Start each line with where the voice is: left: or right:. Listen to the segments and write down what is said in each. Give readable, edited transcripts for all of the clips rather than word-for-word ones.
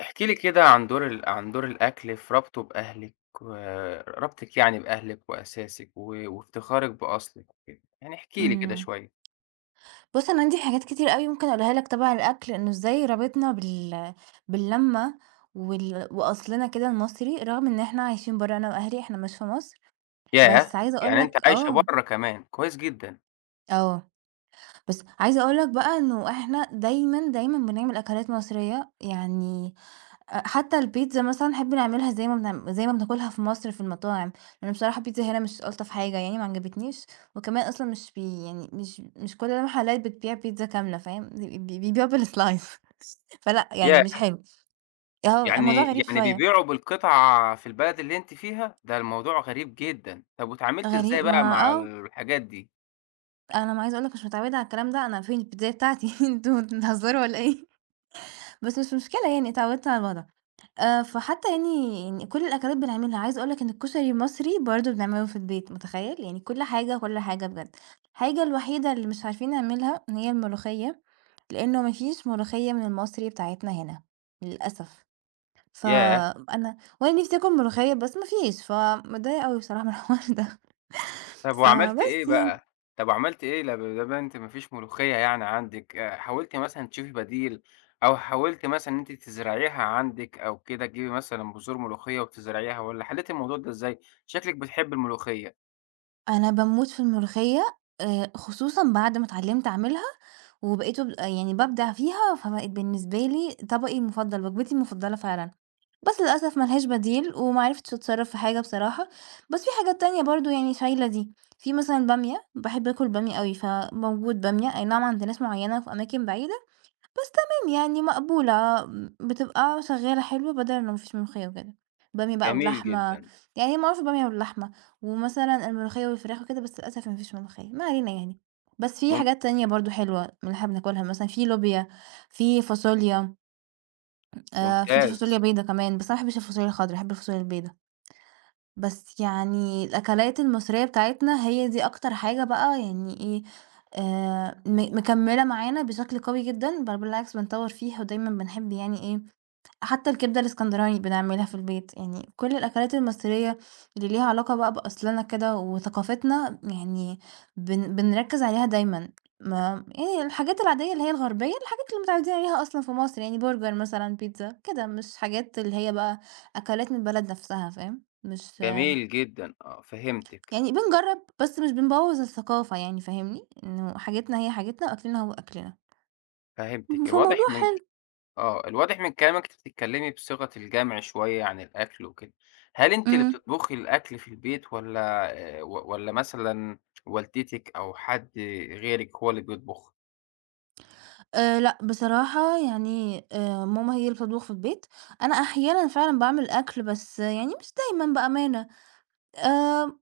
left: احكي لي كده عن دور الأكل في ربطه بأهلِك وربطِك، يعني بأهلِك وأساسِك وافتخارِك بأصلِك وكده، يعني احكي لي كده
right: إمم.
left: شوية.
right: بُص أنا عندي حاجات كتير أوي ممكن أقولها لك تبع الأكل، إنه إزاي رابطنا باللمة وأصلنا كده المصري، رغم إن إحنا عايشين برّه أنا وأهلي، إحنا مش في مصر،
left: ياه!
right: بس عايزة أقول
left: يعني أنتِ
right: لك
left: عايشة
right: آه،
left: برّه كمان، كويس جدًا.
right: آه، بس عايزة أقول لك بقى إنه إحنا دايمًا، دايمًا بنعمل أكلات مصرية، يعني حتى البيتزا مثلًا نحب نعملها زي ما بناكلها في مصر في المطاعم، لإن بصراحة البيتزا هنا مش ألطف حاجة يعني ما عجبتنيش، وكمان أصلًا مش بي يعني مش كل المحلات بتبيع بيتزا كاملة فاهم، بي بي بيبيعوا بالslice فلأ يعني مش
left: ياه!
right: حلو، آه الموضوع
left: يعني
right: غريب
left: يعني
right: شوية،
left: بيبيعوا بالقطعة في البلد اللي أنتِ فيها؟ ده الموضوع غريب جدًا. طب واتعاملتِ إزاي
right: غريب ما
left: بقى مع الحاجات دي؟
right: أنا ما عايزة أقول لك مش متعودة على الكلام ده، أنا فين البيتزاية بتاعتي أنتم بتهزروا والّا إيه؟ بس مش مشكلة يعني اتعودت على الوضع. فحتى يعني كل الأكلات بنعملها، عايزة أقول لك إن الكشري المصري برضه بنعمله في البيت، متخيّل؟ يعني كل حاجة، كل حاجة بجد. الحاجة الوحيدة اللي مش عارفين نعملها إن هي الملوخية، لإنه ما فيش ملوخية من المصري بتاعتنا هنا للأسف.
left: ياه!
right: فأنا نفسي آكل ملوخية بس ما فيش، فمتضايقة أوي بصراحة من الحوار ده.
left: طب وعملتِ إيه
right: فبس يعني،
left: بقى؟ طب وعملتِ إيه لما أنتِ ما فيش ملوخية يعني عندِك؟ حاولتِ مثلًا تشوفي بديل، أو حاولتِ مثلًا إن أنتِ تزرعيها عندِك أو كده، تجيبي مثلًا بذور ملوخية وتزرعيها، والّا حليتِ الموضوع ده إزاي؟ شكلِك بتحبي الملوخية.
right: أنا باموت في الملوخية خصوصًا بعد ما اتعلمت أعملها وبقيت يعني بابدع فيها، فبقت بالنسبة لي طبقي المفضل، وجبتي المفضلة فعلًا. بس للأسف ما لهاش بديل، وما عرفتش أتصرّف في حاجة بصراحة، بس في حاجات تانية برضه يعني شايلة دي. في مثلًا البامية، باحب آكل بامية أوي، فموجود بامية، أي نعم عند ناس معيّنة في أماكن بعيدة، بس تمام يعني مقبولة، بتبقى شغّالة حلو بدل لو ما فيش ملوخية وكده، بامية بقى
left: جميل
right: ولحمة،
left: جدًا.
right: يعني هي معروفة بالبامية واللحمة، ومثلًا الملوخية والفراخ وكده، بس للأسف ما فيش ملوخية، ما علينا يعني. بس في
left: مم.
right: حاجات تانية برضه حلوة من اللي إحنا بناكلها، مثلًا في لوبيا، في فاصوليا، في
left: ممتاز.
right: فاصوليا بيضا كمان، بس أنا ما باحبش الفاصوليا الخضرا، باحب الفاصوليا البيضا. بس يعني الأكلات المصرية بتاعتنا هي دي أكتر حاجة بقى يعني إيه مكملة معانا بشكل قوي جدا بل بالعكس بنطور فيها ودايما بنحب يعني إيه حتى الكبدة الإسكندراني بنعملها في البيت يعني كل الأكلات المصرية اللي ليها علاقة بقى بأصلنا كده وثقافتنا يعني بنركز عليها دايما ما يعني الحاجات العادية اللي هي الغربية الحاجات اللي متعودين عليها أصلا في مصر يعني برجر مثلا بيتزا كده مش حاجات اللي هي بقى أكلات من البلد نفسها فاهم مش
left: جميل جدًا. آه، فهمتِك.
right: يعني بنجرّب، بس مش بنبوّظ الثقافة يعني فاهمني، إنه حاجتنا هي حاجتنا وأكلنا هو أكلنا.
left: فهمتِك.
right: فموضوع حلو.
left: الواضح من كلامِك أنتِ بتتكلمي بصيغة الجمع شوية عن الأكل وكده. هل أنتِ اللي
right: إمم.
left: بتطبخي الأكل في البيت، والّا مثلًا والدتِك أو حد غيرِك هو اللي بيطبخ؟
right: لأ، بصراحة يعني ماما هي اللي بتطبخ في البيت، أنا أحيانًا فعلًا باعمل أكل بس يعني مش دايمًا بأمانة. آمم،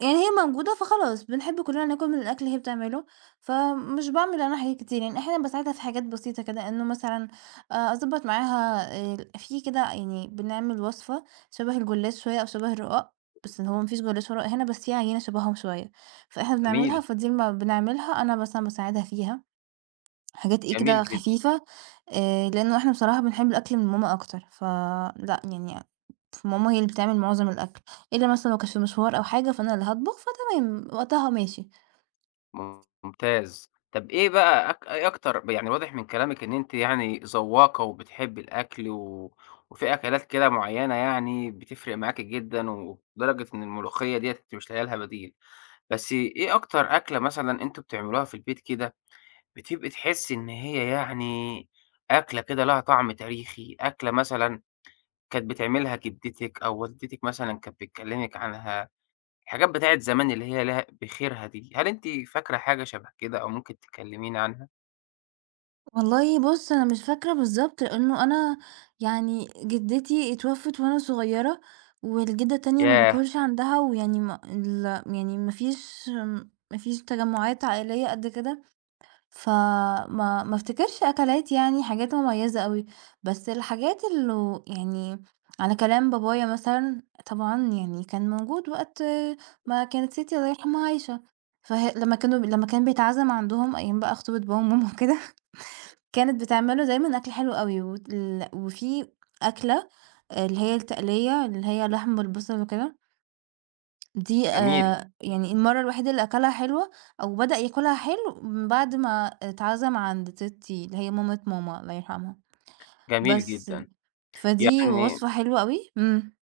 right: يعني هي موجودة فخلاص، بنحب كلّنا ناكل من الأكل اللي هي بتعمله، فمش باعمل أنا حاجات كتير، يعني أحيانًا باساعدها في حاجات بسيطة كده، إنه مثلًا أضبّط معاها في كده يعني بنعمل وصفة شبه الجلاش شوية أو شبه الرقاق، بس هو ما فيش جلاش ولا رقاق هنا، بس في عجينة شبههم شوية، فإحنا
left: جميل.
right: بنعملها فدي لمّا بنعملها أنا مثلًا باساعدها فيها. حاجات إيه
left: جميل
right: كده
left: جدًا.
right: خفيفة لإنه إحنا بصراحة بنحب الأكل من ماما أكتر، فلأ يعني ماما هي اللي بتعمل معظم الأكل، إلا مثلًا لو كانت في مشوار أو حاجة فأنا اللي هاطبخ، فتمام وقتها ماشي.
left: ممتاز. طَب إيه بقى إيه أكتر، يعني واضح من كلامِك إن أنتِ يعني ذواقة وبتحبي الأكل، وفي أكلات كده معيّنة يعني بتفرق معاكِ جدًا، ولدرجة إن الملوخية ديّة أنتِ مش لاقية لها بديل. بس إيه أكتر أكلة مثلًا أنتم بتعملوها في البيت كده، بتبقي تحسّي إن هي يعني أكلة كده لها طعم تاريخي؟ أكلة مثلًا كانت بتعملها جدتِك أو والدتِك مثلًا كانت بتكلّمِك عنها، الحاجات بتاعة زمان اللي هي لها بخيرها دي، هل أنتِ فاكرة حاجة شبه كده أو ممكن تكلّميني عنها؟
right: والله بُص أنا مش فاكرة بالضبط، لإنه أنا يعني جدتي اتوفت وأنا صغيرة، والجدة التانية ما
left: ياه!
right: باكلش عندها، ويعني ما ال يعني ما فيش تجمعات عائلية قد كده. فما ما افتكرش أكلات يعني حاجات مميزة أوي، بس الحاجات اللي يعني على كلام بابايا مثلًا طبعًا يعني كان موجود وقت ما كانت تيتي الله يرحمها عايشة، لمّا كان بيتعزم عندهم أيام بقى خطوبة بابا وماما وكده، كانت بتعمل له دايمًا أكل حلو أوي، وفي أكلة اللي هي التقلية اللي هي لحم بالبصل وكده دي
left: جميل.
right: يعني المرّة الوحيدة اللي أكلها حلوة أو بدأ ياكلها حلو من بعد ما اتعزم عند تيتي اللي هي مامة ماما الله يرحمها،
left: جميل
right: بس
left: جدًا.
right: فدي
left: يعني
right: وصفة حلوة أوي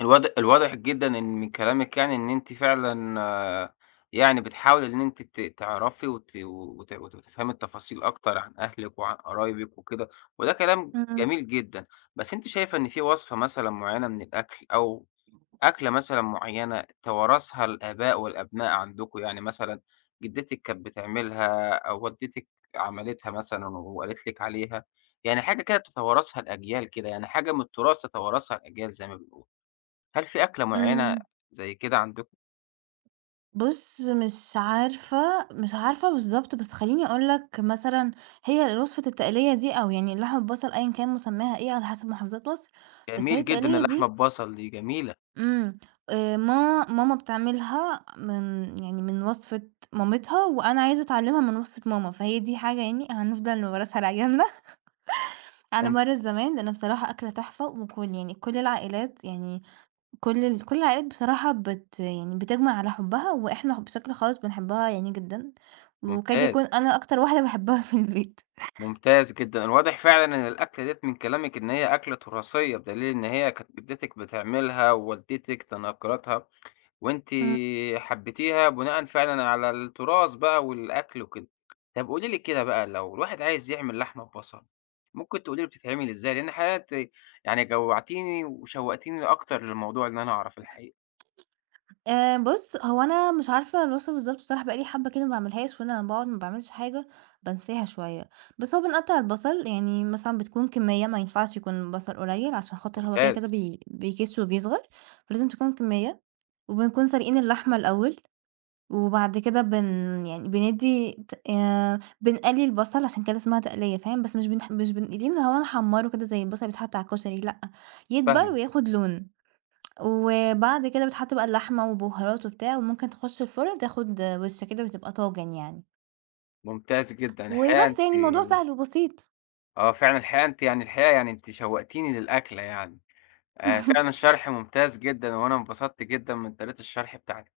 left: الواضح جدًا إن من كلامِك، يعني إن أنتِ فعلًا يعني بتحاولي إن أنتِ تعرفي وت وت وت وتفهمي التفاصيل أكتر عن أهلِك وعن قرايبِك وكده، وده كلام
right: إمم،
left: جميل جدًا. بس أنتِ شايفة إن في وصفة مثلًا معيّنة من الأكل، أو أكلة مثلًا معيّنة توارثها الآباء والأبناء عندكم؟ يعني مثلًا جدتِك كانت بتعملها، أو والدتِك عملتها مثلًا وقالت لِك عليها، يعني حاجة كده بتتوارثها الأجيال كده، يعني حاجة من التراث تتوارثها الأجيال زي ما بنقول. هل في أكلة معيّنة
right: إمم.
left: زي كده عندكم؟
right: بُص مش عارفة، مش عارفة بالضبط، بس خلّيني أقول لك مثلًا هي وصفة التقلية دي أو يعني اللحمة بالبصل أيًا كان مسماها إيه على حسب محافظات مصر، بس هي
left: جميل جدًا،
right: التقلية
left: اللحمة
right: دي
left: ببصل دي جميلة.
right: إمم، ماما بتعملها من وصفة مامتها، وأنا عايزة أتعلمها من وصفة ماما، فهي دي حاجة يعني هنفضل نورثها لعيالنا على
left: مم.
right: مَر الزمان، لأن بصراحة أكلة تحفة، وكل يعني كل العائلات يعني كل العائلات بصراحة يعني بتجمع على حُبّها، وإحنا بشكل خاص بنحبها يعني جدًا، وكاد يكون
left: ممتاز.
right: أنا أكتر واحدة باحبها في البيت.
left: ممتاز جدًا. الواضح فعلًا إن الأكلة ديّة من كلامِك إن هي أكلة تراثية، بدليل إن هي كانت جدتِك بتعملها ووالدتِك تناقلتها، وأنتِ
right: إمم.
left: حبيتيها بناءً فعلًا على التراث بقى والأكل وكده. طب قولي لي كده بقى، لو الواحد عايز يعمل لحمة ببصل، ممكن تقولي لي بتتعمل إزاي؟ لإن الحقيقة أنتِ يعني جوّعتيني وشوّقتيني أكتر للموضوع، إن أنا أعرف الحقيقة.
right: بُص، هو أنا مش عارفة الوصفة بالضبط بصراحة بقى لي حبّة كده ما باعملهاش، وأنا لمّا باقعد ما باعملش حاجة بانساها شوية، بس هو بنقطّع البصل يعني مثلًا بتكون كمّية ما ينفعش يكون بصل قليل عشان خاطر هو كده، كده
left: ممتاز،
right: بيكِش وبيصغر، فلازم تكون كمّية، وبنكون سالقين اللحمة الأول، وبعد كده يعني بندّي ت بنقلّي البصل عشان كده اسمها تقلية فاهم، بس مش بنقليه اللي هو نحمّره كده زي البصل اللي بيتحط على الكشري لأ، يدبل
left: فاهمِك.
right: وياخد لون. وبعد كده بتحط بقى اللحمة وبهارات وبتاع وممكن تخش الفرن تاخد وش كده وتبقى طاجن يعني،
left: ممتاز جدًا. الحقيقة
right: وبس
left: أنتِ
right: يعني الموضوع سهل وبسيط.
left: فعلًا، الحقيقة أنتِ يعني الحقيقة، يعني أنتِ شوّقتيني للأكلة يعني. فعلًا الشرح ممتاز جدًا، وأنا انبسطت جدًا من طريقة الشرح بتاعتِك.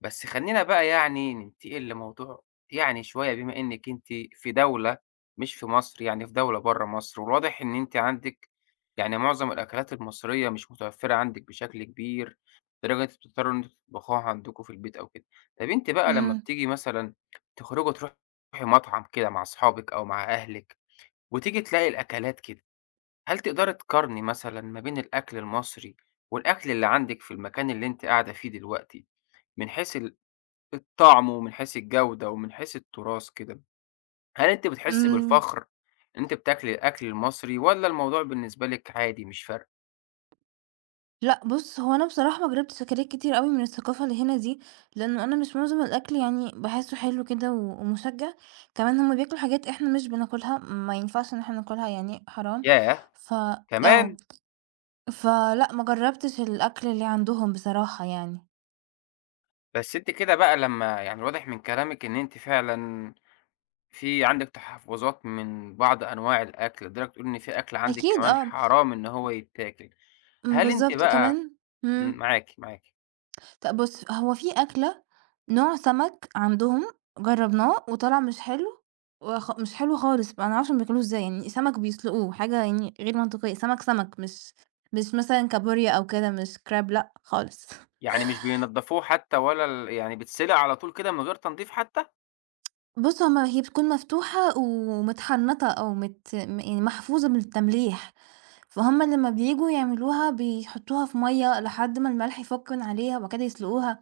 left: بس خلّينا بقى يعني ننتقل لموضوع يعني شوية، بما إنِّك أنتِ في دولة مش في مصر، يعني في دولة برّه مصر، والواضح إن أنتِ عندِك يعني معظم الأكلات المصرية مش متوفّرة عندِك بشكل كبير، لدرجة أنتم بتضطروا إن أنتم تطبخوها عندكم في البيت أو كده. طَب أنتِ بقى لمّا
right: إمم،
left: بتيجي مثلًا تخرجوا تروحي مطعم كده مع أصحابِك أو مع أهلِك، وتيجي تلاقي الأكلات كده، هل تقدري تقارني مثلًا ما بين الأكل المصري والأكل اللي عندِك في المكان اللي أنتِ قاعدة فيه دلوقتي، من حيث الطعم ومن حيث الجودة ومن حيث التراث كده، هل أنتِ بتحسّي
right: إمم،
left: بالفخر إن أنتِ بتاكلي الأكل المصري، والّا الموضوع بالنسبة لِك عادي مش فارقة؟
right: لأ بُص هو أنا بصراحة ما جربتش أكلات كتير أوي من الثقافة اللي هنا دي، لأنه أنا مش معظم الأكل يعني باحسه حلو كده و ومشجّع، كمان هُم بياكلوا حاجات إحنا مش بناكلها، ما ينفعش إن إحنا ناكلها يعني حرام،
left: ياه!
right: ف آه،
left: كمان!
right: فلأ ما جربتش الأكل اللي عندهم بصراحة يعني،
left: بس أنتِ كده بقى، لمّا يعني واضح من كلامِك إن أنتِ فعلًا في عندِك تحفُّظات من بعض أنواع الأكل، لدرجة بتقولي إن في أكل عندِك
right: أكيد
left: كمان
right: آه،
left: حرام إن هو يتاكل، هل أنتِ
right: بالضبط
left: بقى؟
right: كمان إمم.
left: معاكِ، معاكِ.
right: بُص، هو في أكلة نوع سمك عندهم جرّبناه وطلع مش حلو مش حلو خالص، ما نعرفش هُم بياكلوه إزاي، يعني سمك بيسلقوه حاجة يعني غير منطقية، سمك، سمك مش مثلًا كابوريا أو كده، مش crab لأ خالص.
left: يعني مش بينضّفوه حتى، ولا يعني بيتسلق على طول كده من غير تنضيف حتى؟
right: بُص، هي بتكون مفتوحة ومتحنطة أو مت م يعني محفوظة من التمليح، فهُم لمّا بييجوا يعملوها بيحطوها في مَيّة لحد ما الملح يفُك من عليها وبعد كده يسلقوها،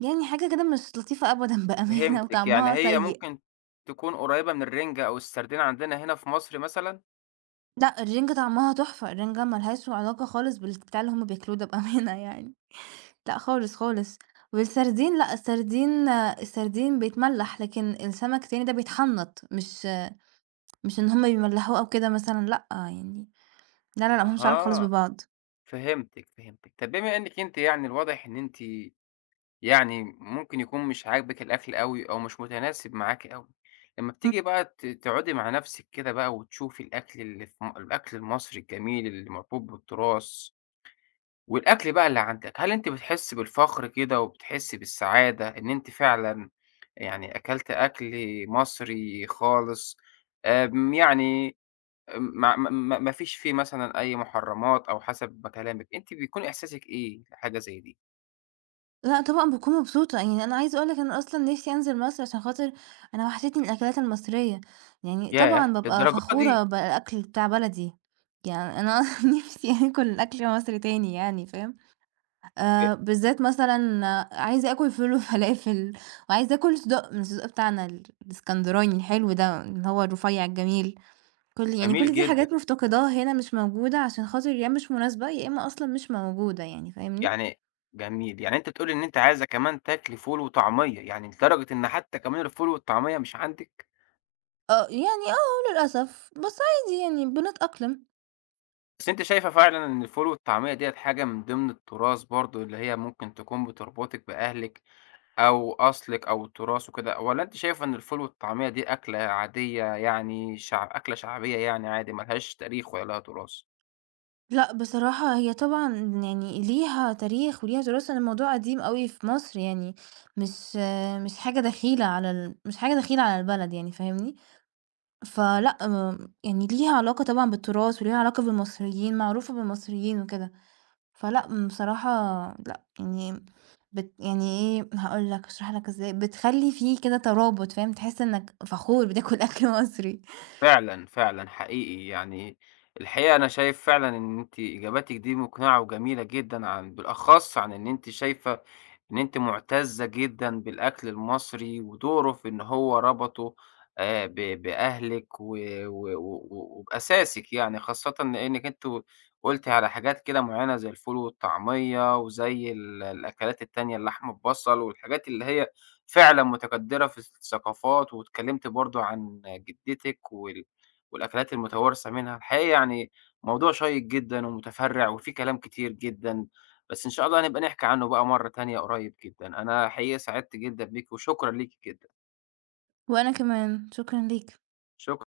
right: يعني حاجة كده مش لطيفة أبدًا بأمانة
left: فهمتِك، يعني
right: وطعمها
left: هي
right: سيء.
left: ممكن تكون قريّبة من الرنجة أو السردين عندنا هنا في مصر مثلًا؟
right: لأ، الرنجة طعمها تحفة، الرنجة ما لهاش علاقة خالص بالبتاع اللي هُم بياكلوه ده بأمانة يعني، لأ خالص، خالص. والسردين لأ، السردين بيتملّح، لكن السمك التاني ده بيتحنّط، مش إن هُم بيملّحوه أو كده مثلًا لأ، يعني لا، لا، لأ، ما لهمش علاقة خالص
left: أها،
right: ببعض.
left: فهمتِك، فهمتِك. طب بما إنِّك أنتِ، يعني الواضح إن أنتِ يعني ممكن يكون مش عاجبِك الأكل أوي، أو مش متناسب معاكِ أوي، لمّا
right: إمم.
left: بتيجي بقى تقعدي مع نَفْسِك كده بقى، وتشوفي الأكل المصري الجميل اللي مربوط بالتراث، والأكل بقى اللي عندك، هل أنتِ بتحسّي بالفخر كده وبتحسّي بالسعادة إن أنتِ فعلًا يعني أكلتِ أكل مصري خالص، يعني ما فيش فيه مثلًا أي محرّمات أو حسب ما كلامِك، أنتِ بيكون إحساسِك إيه لحاجة زي دي؟
right: لأ، طبعًا باكون مبسوطة، يعني أنا عايزة أقول لك أنا أصلًا نِفْسي أنزل مصر عشان خاطر أنا وحشتني الأكلات المصرية، يعني
left: ياه!
right: طبعًا بابقى
left: للدرجة دي!
right: فخورة بالأكل بتاع بلدي، يعني أنا أصلًا نِفْسي آكل أكل مصري تاني يعني، فاهم؟
left: ج
right: بالذات مثلًا عايزة آكل فول وفلافل وعايزة آكل صدق من الصدق بتاعنا الإسكندراني الحلو ده، اللي هو الرفيّع الجميل، كل يعني
left: جميل
right: كل دي
left: جدًا.
right: حاجات مفتقداها هنا مش موجودة عشان خاطر يا مش مناسبة، يا إمّا أصلًا مش موجودة يعني فاهمني؟
left: يعني جميل، يعني أنتِ بتقولي إن أنتِ عايزة كمان تاكلي فول وطعمية، يعني لدرجة إن حتى كمان الفول والطعمية مش عندِك؟
right: آه، يعني آه للأسف، بس عادي يعني بنتأقلم.
left: بس أنتِ شايفة فعلًا إن الفول والطعمية ديّة حاجة من ضمن التراث برضه، اللي هي ممكن تكون بتربطِك بأهلِك أو أصلِك أو التراث وكده، والّا أنتِ شايفة إن الفول والطعمية دي أكلة عادية، يعني أكلة شعبية، يعني عادي ما لهاش تاريخ ولا لها تراث؟
right: لأ بصراحة هي طبعًا يعني ليها تاريخ وليها تراث، لإن الموضوع قديم أوي في مصر يعني، مش حاجة دخيلة على البلد يعني فاهمني؟ فلأ، يعني ليها علاقة طبعًا بالتراث وليها علاقة بالمصريين، معروفة بالمصريين وكده، فلأ، بصراحة لأ، يعني يعني إيه، هاقول لك هاشرح لك إزاي، بتخلّي في كده ترابط، فاهم، تحس إنك فخور بتاكل أكل مصري.
left: فعلًا، فعلًا حقيقي. يعني الحقيقة أنا شايف فعلًا إن أنتِ إجاباتِك دي مقنعة وجميلة جدًا، بالأخص عن إن أنتِ شايفة إن أنتِ مُعتزة جدًا بالأكل المصري ودوره في إن هو ربطه ب بأهلِك و و و وبأساسِك يعني، خاصةً لإنِّك أنتِ قُلتِ على حاجات كده معيّنة زي الفول والطعمية، وزي الأكلات التانية، اللحمة ببصل والحاجات اللي هي فعلًا متكدِّرة في الثقافات، واتكلّمتِ برضه عن جدتِك والأكلات المتوارثة منها. الحقيقة يعني موضوع شيّق جدًا ومتفرّع، وفيه كلام كتير جدًا. بس إن شاء الله هنبقى نحكي عنه بقى مرّة تانية قريب جدًا، أنا حقيقي سعدت جدًا بيك وشكرًا ليكِ جدًا.
right: وأنا كمان، شكرًا ليك.
left: شك